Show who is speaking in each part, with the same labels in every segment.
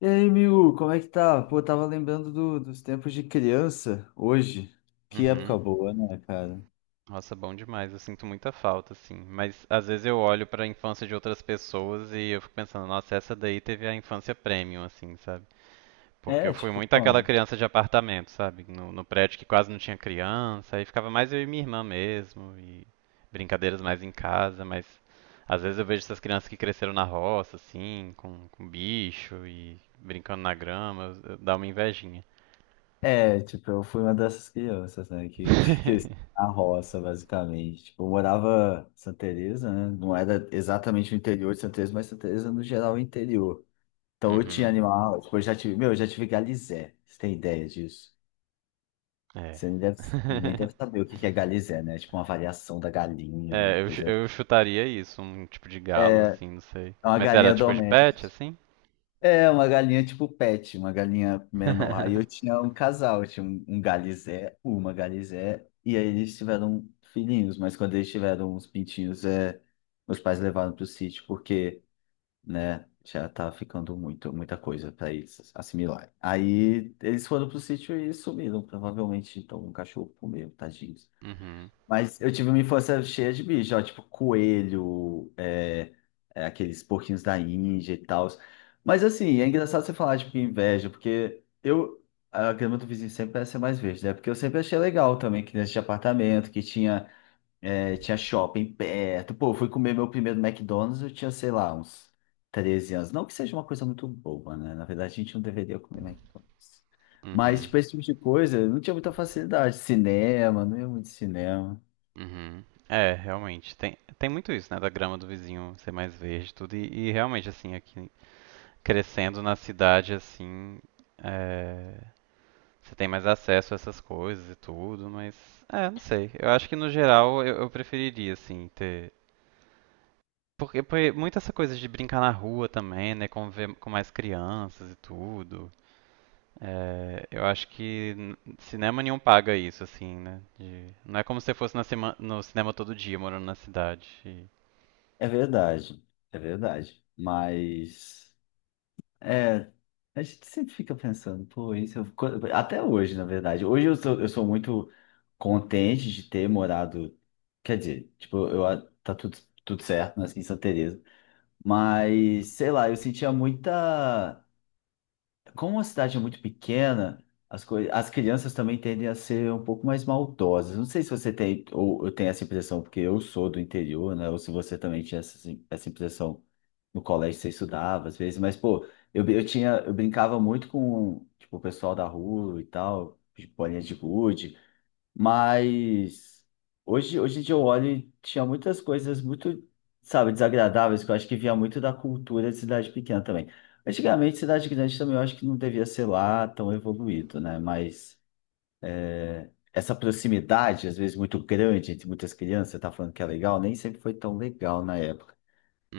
Speaker 1: E aí, Miu, como é que tá? Pô, tava lembrando dos tempos de criança hoje. Que época
Speaker 2: Uhum.
Speaker 1: boa, né, cara?
Speaker 2: Nossa, bom demais. Eu sinto muita falta, assim. Mas às vezes eu olho pra infância de outras pessoas e eu fico pensando, nossa, essa daí teve a infância premium, assim, sabe? Porque eu
Speaker 1: É,
Speaker 2: fui
Speaker 1: tipo,
Speaker 2: muito aquela
Speaker 1: quando?
Speaker 2: criança de apartamento, sabe? No prédio que quase não tinha criança, aí ficava mais eu e minha irmã mesmo, e brincadeiras mais em casa, mas às vezes eu vejo essas crianças que cresceram na roça, assim, com bicho e brincando na grama, dá uma invejinha.
Speaker 1: É, tipo, eu fui uma dessas crianças, né, que na roça, basicamente. Tipo, eu morava em Santa Teresa, né? Não era exatamente o interior de Santa Teresa, mas Santa Teresa, no geral, é interior. Então, eu tinha
Speaker 2: Uhum.
Speaker 1: animal, tipo, eu já tive, meu, eu já tive galizé. Você tem ideia disso?
Speaker 2: É.
Speaker 1: Você nem deve, nem deve saber o que que é galizé, né? Tipo, uma variação da galinha, uma
Speaker 2: É, eu, chu-
Speaker 1: coisa.
Speaker 2: eu chutaria isso, um tipo de galo, assim, não sei.
Speaker 1: É uma
Speaker 2: Mas era
Speaker 1: galinha
Speaker 2: tipo de pet,
Speaker 1: doméstica.
Speaker 2: assim?
Speaker 1: É, uma galinha tipo pet, uma galinha menor. Aí eu tinha um casal, eu tinha um galizé, uma galizé, e aí eles tiveram filhinhos, mas quando eles tiveram uns pintinhos, meus pais levaram pro sítio, porque, né, já tá ficando muita coisa para eles assimilarem. Aí eles foram pro sítio e sumiram, provavelmente, então um cachorro comeu, tadinho.
Speaker 2: Uhum,
Speaker 1: Mas eu tive uma infância cheia de bicho, ó, tipo coelho, aqueles porquinhos da Índia e tal. Mas assim, é engraçado você falar de inveja, a grama do vizinho sempre parece ser mais verde, né? Porque eu sempre achei legal também, criança de apartamento, que tinha, tinha shopping perto. Pô, eu fui comer meu primeiro McDonald's, eu tinha, sei lá, uns 13 anos. Não que seja uma coisa muito boba, né? Na verdade, a gente não deveria comer McDonald's. Mas,
Speaker 2: uhum,
Speaker 1: tipo, esse tipo de coisa, eu não tinha muita facilidade. Cinema, não ia muito cinema.
Speaker 2: uhum. É, realmente. Tem muito isso, né? Da grama do vizinho ser mais verde, tudo. E realmente, assim, aqui crescendo na cidade, assim, é, você tem mais acesso a essas coisas e tudo, mas. É, não sei. Eu acho que no geral eu preferiria, assim, ter. Porque muita essa coisa de brincar na rua também, né? Conviver com mais crianças e tudo. É, eu acho que cinema nenhum paga isso, assim, né? Não é como se você fosse no cinema todo dia, morando na cidade.
Speaker 1: É verdade, é verdade. Mas é, a gente sempre fica pensando, pô, até hoje, na verdade. Hoje eu sou muito contente de ter morado, quer dizer, tá tudo certo, nasci em Santa Teresa, mas sei lá, como a cidade é muito pequena, as coisas, as crianças também tendem a ser um pouco mais maldosas. Não sei se você tem ou eu tenho essa impressão, porque eu sou do interior, né? Ou se você também tinha essa impressão no colégio você estudava às vezes, mas pô, eu brincava muito com, tipo, o pessoal da rua e tal, de bolinha de gude, mas hoje em dia eu olho e tinha muitas coisas muito, sabe, desagradáveis que eu acho que vinha muito da cultura de cidade pequena também. Antigamente, cidade grande também eu acho que não devia ser lá tão evoluído, né? Mas essa proximidade, às vezes muito grande entre muitas crianças, você tá falando que é legal, nem sempre foi tão legal na época.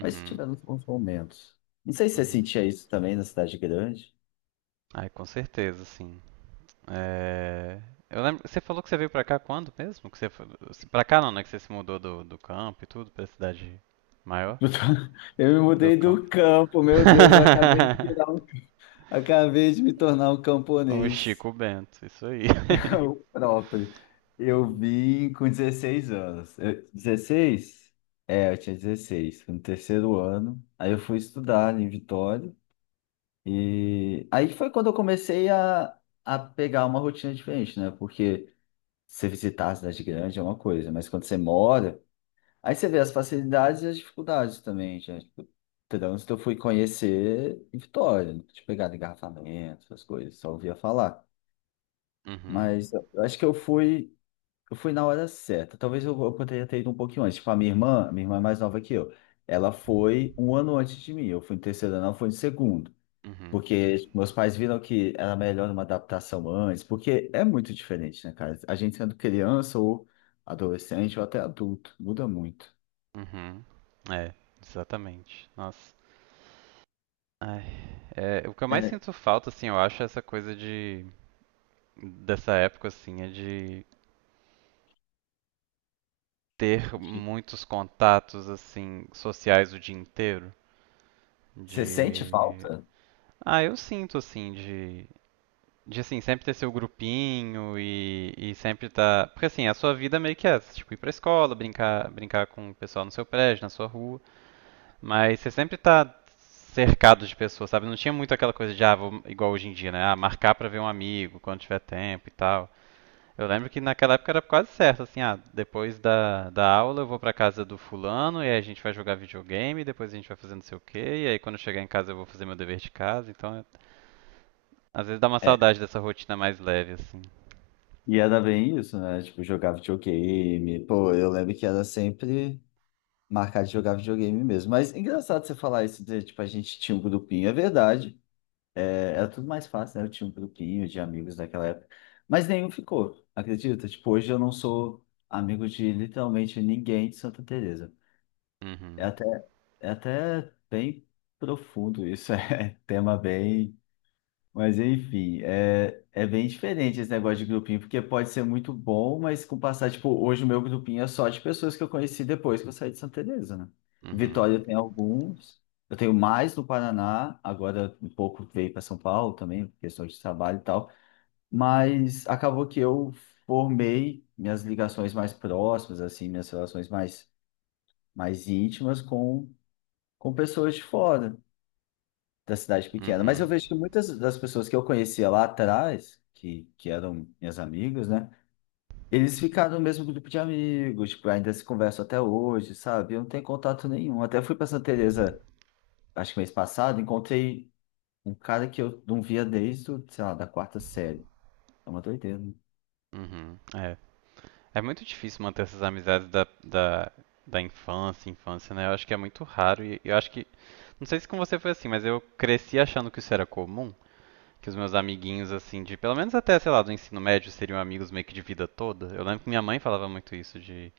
Speaker 1: Mas tivemos bons momentos. Não sei se você
Speaker 2: uhum.
Speaker 1: sentia isso também na cidade grande.
Speaker 2: Ai, com certeza, sim. É, eu lembro, você falou que você veio pra cá quando mesmo? Que você foi. Pra cá não, né? Que você se mudou do campo e tudo, pra cidade maior?
Speaker 1: Eu me
Speaker 2: Do
Speaker 1: mudei
Speaker 2: campo.
Speaker 1: do campo, meu Deus, eu acabei de virar um, acabei de me tornar um
Speaker 2: O
Speaker 1: camponês.
Speaker 2: Chico Bento, isso aí.
Speaker 1: O próprio. Eu vim com 16 anos. Eu- 16? É, eu tinha 16, no terceiro ano. Aí eu fui estudar em Vitória. E aí foi quando a pegar uma rotina diferente, né? Porque você visitar a cidade grande é uma coisa, mas quando você mora. Aí você vê as facilidades e as dificuldades também, gente. Tipo, trânsito eu fui conhecer em Vitória, não tinha pegado engarrafamento, essas coisas, só ouvia falar.
Speaker 2: Uhum,
Speaker 1: Mas eu acho que eu fui na hora certa. Talvez eu poderia ter ido um pouquinho antes. Tipo, minha irmã é mais nova que eu. Ela foi um ano antes de mim. Eu fui em terceiro ano, ela foi em segundo.
Speaker 2: uhum,
Speaker 1: Porque tipo, meus pais viram que era melhor uma adaptação antes, porque é muito diferente, né, cara? A gente sendo criança ou adolescente ou até adulto, muda muito.
Speaker 2: uhum. É, exatamente. Nossa. Ai, é, o que eu mais
Speaker 1: É.
Speaker 2: sinto falta, assim, eu acho, é essa coisa de dessa época, assim, é de ter muitos contatos, assim, sociais o dia inteiro.
Speaker 1: Você sente
Speaker 2: De.
Speaker 1: falta?
Speaker 2: Ah, eu sinto, assim, de. De, assim, sempre ter seu grupinho e sempre tá. Porque, assim, a sua vida meio que é essa, tipo, ir pra escola, brincar, brincar com o pessoal no seu prédio, na sua rua. Mas você sempre tá cercado de pessoas, sabe? Não tinha muito aquela coisa de, ah, vou, igual hoje em dia, né? Ah, marcar pra ver um amigo quando tiver tempo e tal. Eu lembro que naquela época era quase certo, assim, ah, depois da aula eu vou pra casa do fulano e aí a gente vai jogar videogame, depois a gente vai fazer não sei o quê, e aí quando eu chegar em casa eu vou fazer meu dever de casa. Então, às vezes dá uma
Speaker 1: É.
Speaker 2: saudade dessa rotina mais leve, assim.
Speaker 1: E era bem isso, né? Tipo, jogar videogame. Pô, eu lembro que era sempre marcar de jogar videogame mesmo. Mas engraçado você falar isso de, tipo, a gente tinha um grupinho. É verdade. É, era tudo mais fácil, né? Eu tinha um grupinho de amigos naquela época. Mas nenhum ficou, acredita? Tipo, hoje eu não sou amigo de literalmente ninguém de Santa Teresa. É
Speaker 2: Uhum,
Speaker 1: até, é até bem profundo isso. É tema bem. Mas enfim, é bem diferente esse negócio de grupinho, porque pode ser muito bom, mas com o passar, tipo, hoje o meu grupinho é só de pessoas que eu conheci depois que eu saí de Santa Teresa, né? Em
Speaker 2: uhum,
Speaker 1: Vitória eu tenho alguns, eu tenho mais no Paraná, agora um pouco veio para São Paulo também, por questão de trabalho e tal, mas acabou que eu formei minhas ligações mais próximas, assim, mais íntimas com pessoas de fora da cidade pequena. Mas eu
Speaker 2: uhum,
Speaker 1: vejo que muitas das pessoas que eu conhecia lá atrás, que eram minhas amigas, né? Eles ficaram no mesmo grupo de amigos, tipo, ainda se conversam até hoje, sabe? Eu não tenho contato nenhum. Até fui pra Santa Teresa, acho que mês passado, encontrei um cara que eu não via desde, o, sei lá, da quarta série. É uma doideira, né?
Speaker 2: uhum. É muito difícil manter essas amizades da infância, né? Eu acho que é muito raro e eu acho que. Não sei se com você foi assim, mas eu cresci achando que isso era comum. Que os meus amiguinhos, assim, de pelo menos até, sei lá, do ensino médio, seriam amigos meio que de vida toda. Eu lembro que minha mãe falava muito isso de.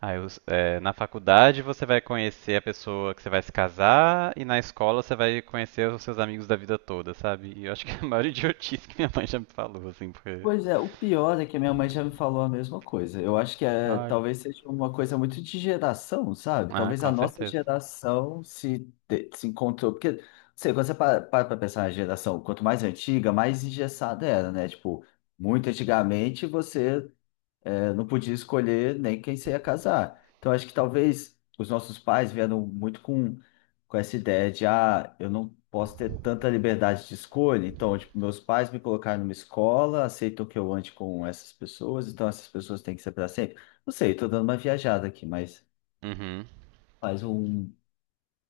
Speaker 2: Ah, na faculdade você vai conhecer a pessoa que você vai se casar e na escola você vai conhecer os seus amigos da vida toda, sabe? E eu acho que é a maior idiotice que minha mãe já me falou, assim, porque.
Speaker 1: Pois é, o pior é que a minha mãe já me falou a mesma coisa. Eu acho que é,
Speaker 2: Olha.
Speaker 1: talvez seja uma coisa muito de geração, sabe?
Speaker 2: Ah,
Speaker 1: Talvez a
Speaker 2: com
Speaker 1: nossa
Speaker 2: certeza.
Speaker 1: geração se, te- se encontrou. Porque, não sei, quando você para para pra pensar na geração, quanto mais antiga, mais engessada era, né? Tipo, muito antigamente você não podia escolher nem quem se ia casar. Então, acho que talvez os nossos pais vieram muito com essa ideia de, ah, eu não posso ter tanta liberdade de escolha. Então, tipo, meus pais me colocaram numa escola, aceitam que eu ande com essas pessoas, então essas pessoas têm que ser para sempre. Não sei, estou dando uma viajada aqui, mas
Speaker 2: Uhum.
Speaker 1: faz um.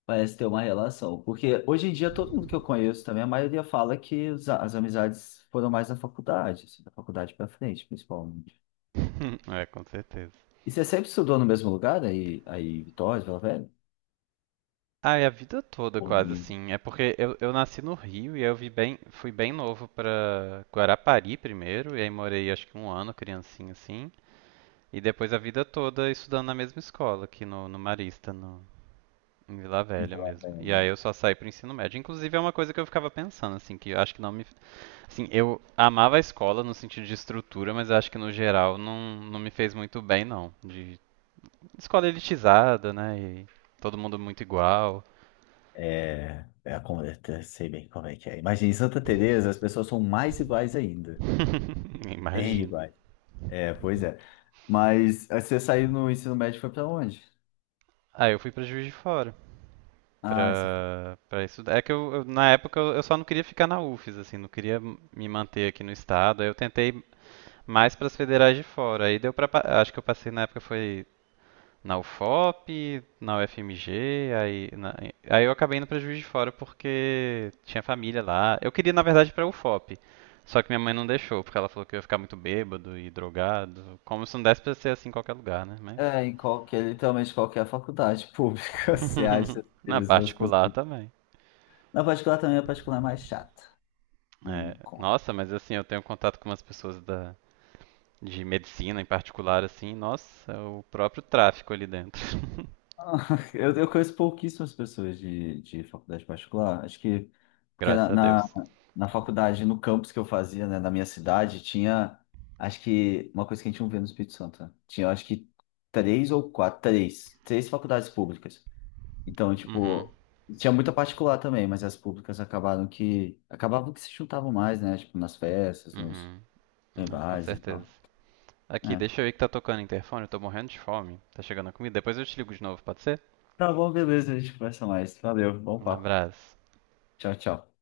Speaker 1: Parece ter uma relação, porque hoje em dia todo mundo que eu conheço também, a maioria fala que as amizades foram mais na faculdade, assim, da faculdade para frente, principalmente.
Speaker 2: É, com certeza.
Speaker 1: E você sempre estudou no mesmo lugar, aí em Vitória, Vila Velha?
Speaker 2: Ah, e a vida toda
Speaker 1: Ou
Speaker 2: quase
Speaker 1: em
Speaker 2: assim. É porque eu nasci no Rio e eu vi bem, fui bem novo pra Guarapari primeiro, e aí morei acho que um ano, criancinha assim, e depois a vida toda estudando na mesma escola, aqui no Marista, no, em Vila
Speaker 1: em
Speaker 2: Velha
Speaker 1: Vila
Speaker 2: mesmo. E
Speaker 1: Velha?
Speaker 2: aí eu só saí pro ensino médio. Inclusive é uma coisa que eu ficava pensando, assim, que eu acho que não me. Assim, eu amava a escola no sentido de estrutura, mas eu acho que no geral não me fez muito bem, não. De escola elitizada, né? E todo mundo muito igual.
Speaker 1: É, é a eu sei bem como é que é. Imagina, em Santa Teresa as pessoas são mais iguais ainda. Bem
Speaker 2: Imagino.
Speaker 1: iguais. É, pois é. Mas aí você saiu no ensino médio e foi pra onde?
Speaker 2: Aí eu fui pra Juiz de Fora
Speaker 1: Ah, você foi.
Speaker 2: pra estudar. É que na época eu só não queria ficar na UFES, assim, não queria me manter aqui no estado. Aí eu tentei mais pras federais de fora. Aí deu pra. Acho que eu passei na época foi na UFOP, na UFMG, aí, aí eu acabei indo pra Juiz de Fora porque tinha família lá. Eu queria, na verdade, ir pra UFOP. Só que minha mãe não deixou, porque ela falou que eu ia ficar muito bêbado e drogado. Como se não desse pra ser assim em qualquer lugar, né? Mas
Speaker 1: É, em qualquer, literalmente qualquer faculdade pública, você acha as
Speaker 2: na
Speaker 1: mesmas
Speaker 2: particular
Speaker 1: possibilidades.
Speaker 2: também.
Speaker 1: Na particular também, a particular é mais chata.
Speaker 2: É,
Speaker 1: Não conta.
Speaker 2: nossa, mas assim, eu tenho contato com umas pessoas de medicina em particular, assim, nossa, é o próprio tráfico ali dentro.
Speaker 1: Ah, eu conheço pouquíssimas pessoas de faculdade particular. Acho que porque
Speaker 2: Graças a Deus.
Speaker 1: na faculdade, no campus que eu fazia, né, na minha cidade, tinha acho que uma coisa que a gente não vê no Espírito Santo, né? Tinha acho que três ou quatro, três, três faculdades públicas. Então,
Speaker 2: Uhum,
Speaker 1: tipo, tinha muita particular também, mas as públicas acabaram que acabavam que se juntavam mais, né? Tipo, nas festas, nos
Speaker 2: uhum.
Speaker 1: em
Speaker 2: É, com
Speaker 1: bares e
Speaker 2: certeza.
Speaker 1: tal.
Speaker 2: Aqui,
Speaker 1: É.
Speaker 2: deixa eu ver que tá tocando o interfone, eu tô morrendo de fome. Tá chegando a comida. Depois eu te ligo de novo, pode ser?
Speaker 1: Tá bom, beleza, a gente conversa mais. Valeu, bom
Speaker 2: Um
Speaker 1: papo.
Speaker 2: abraço.
Speaker 1: Tchau, tchau.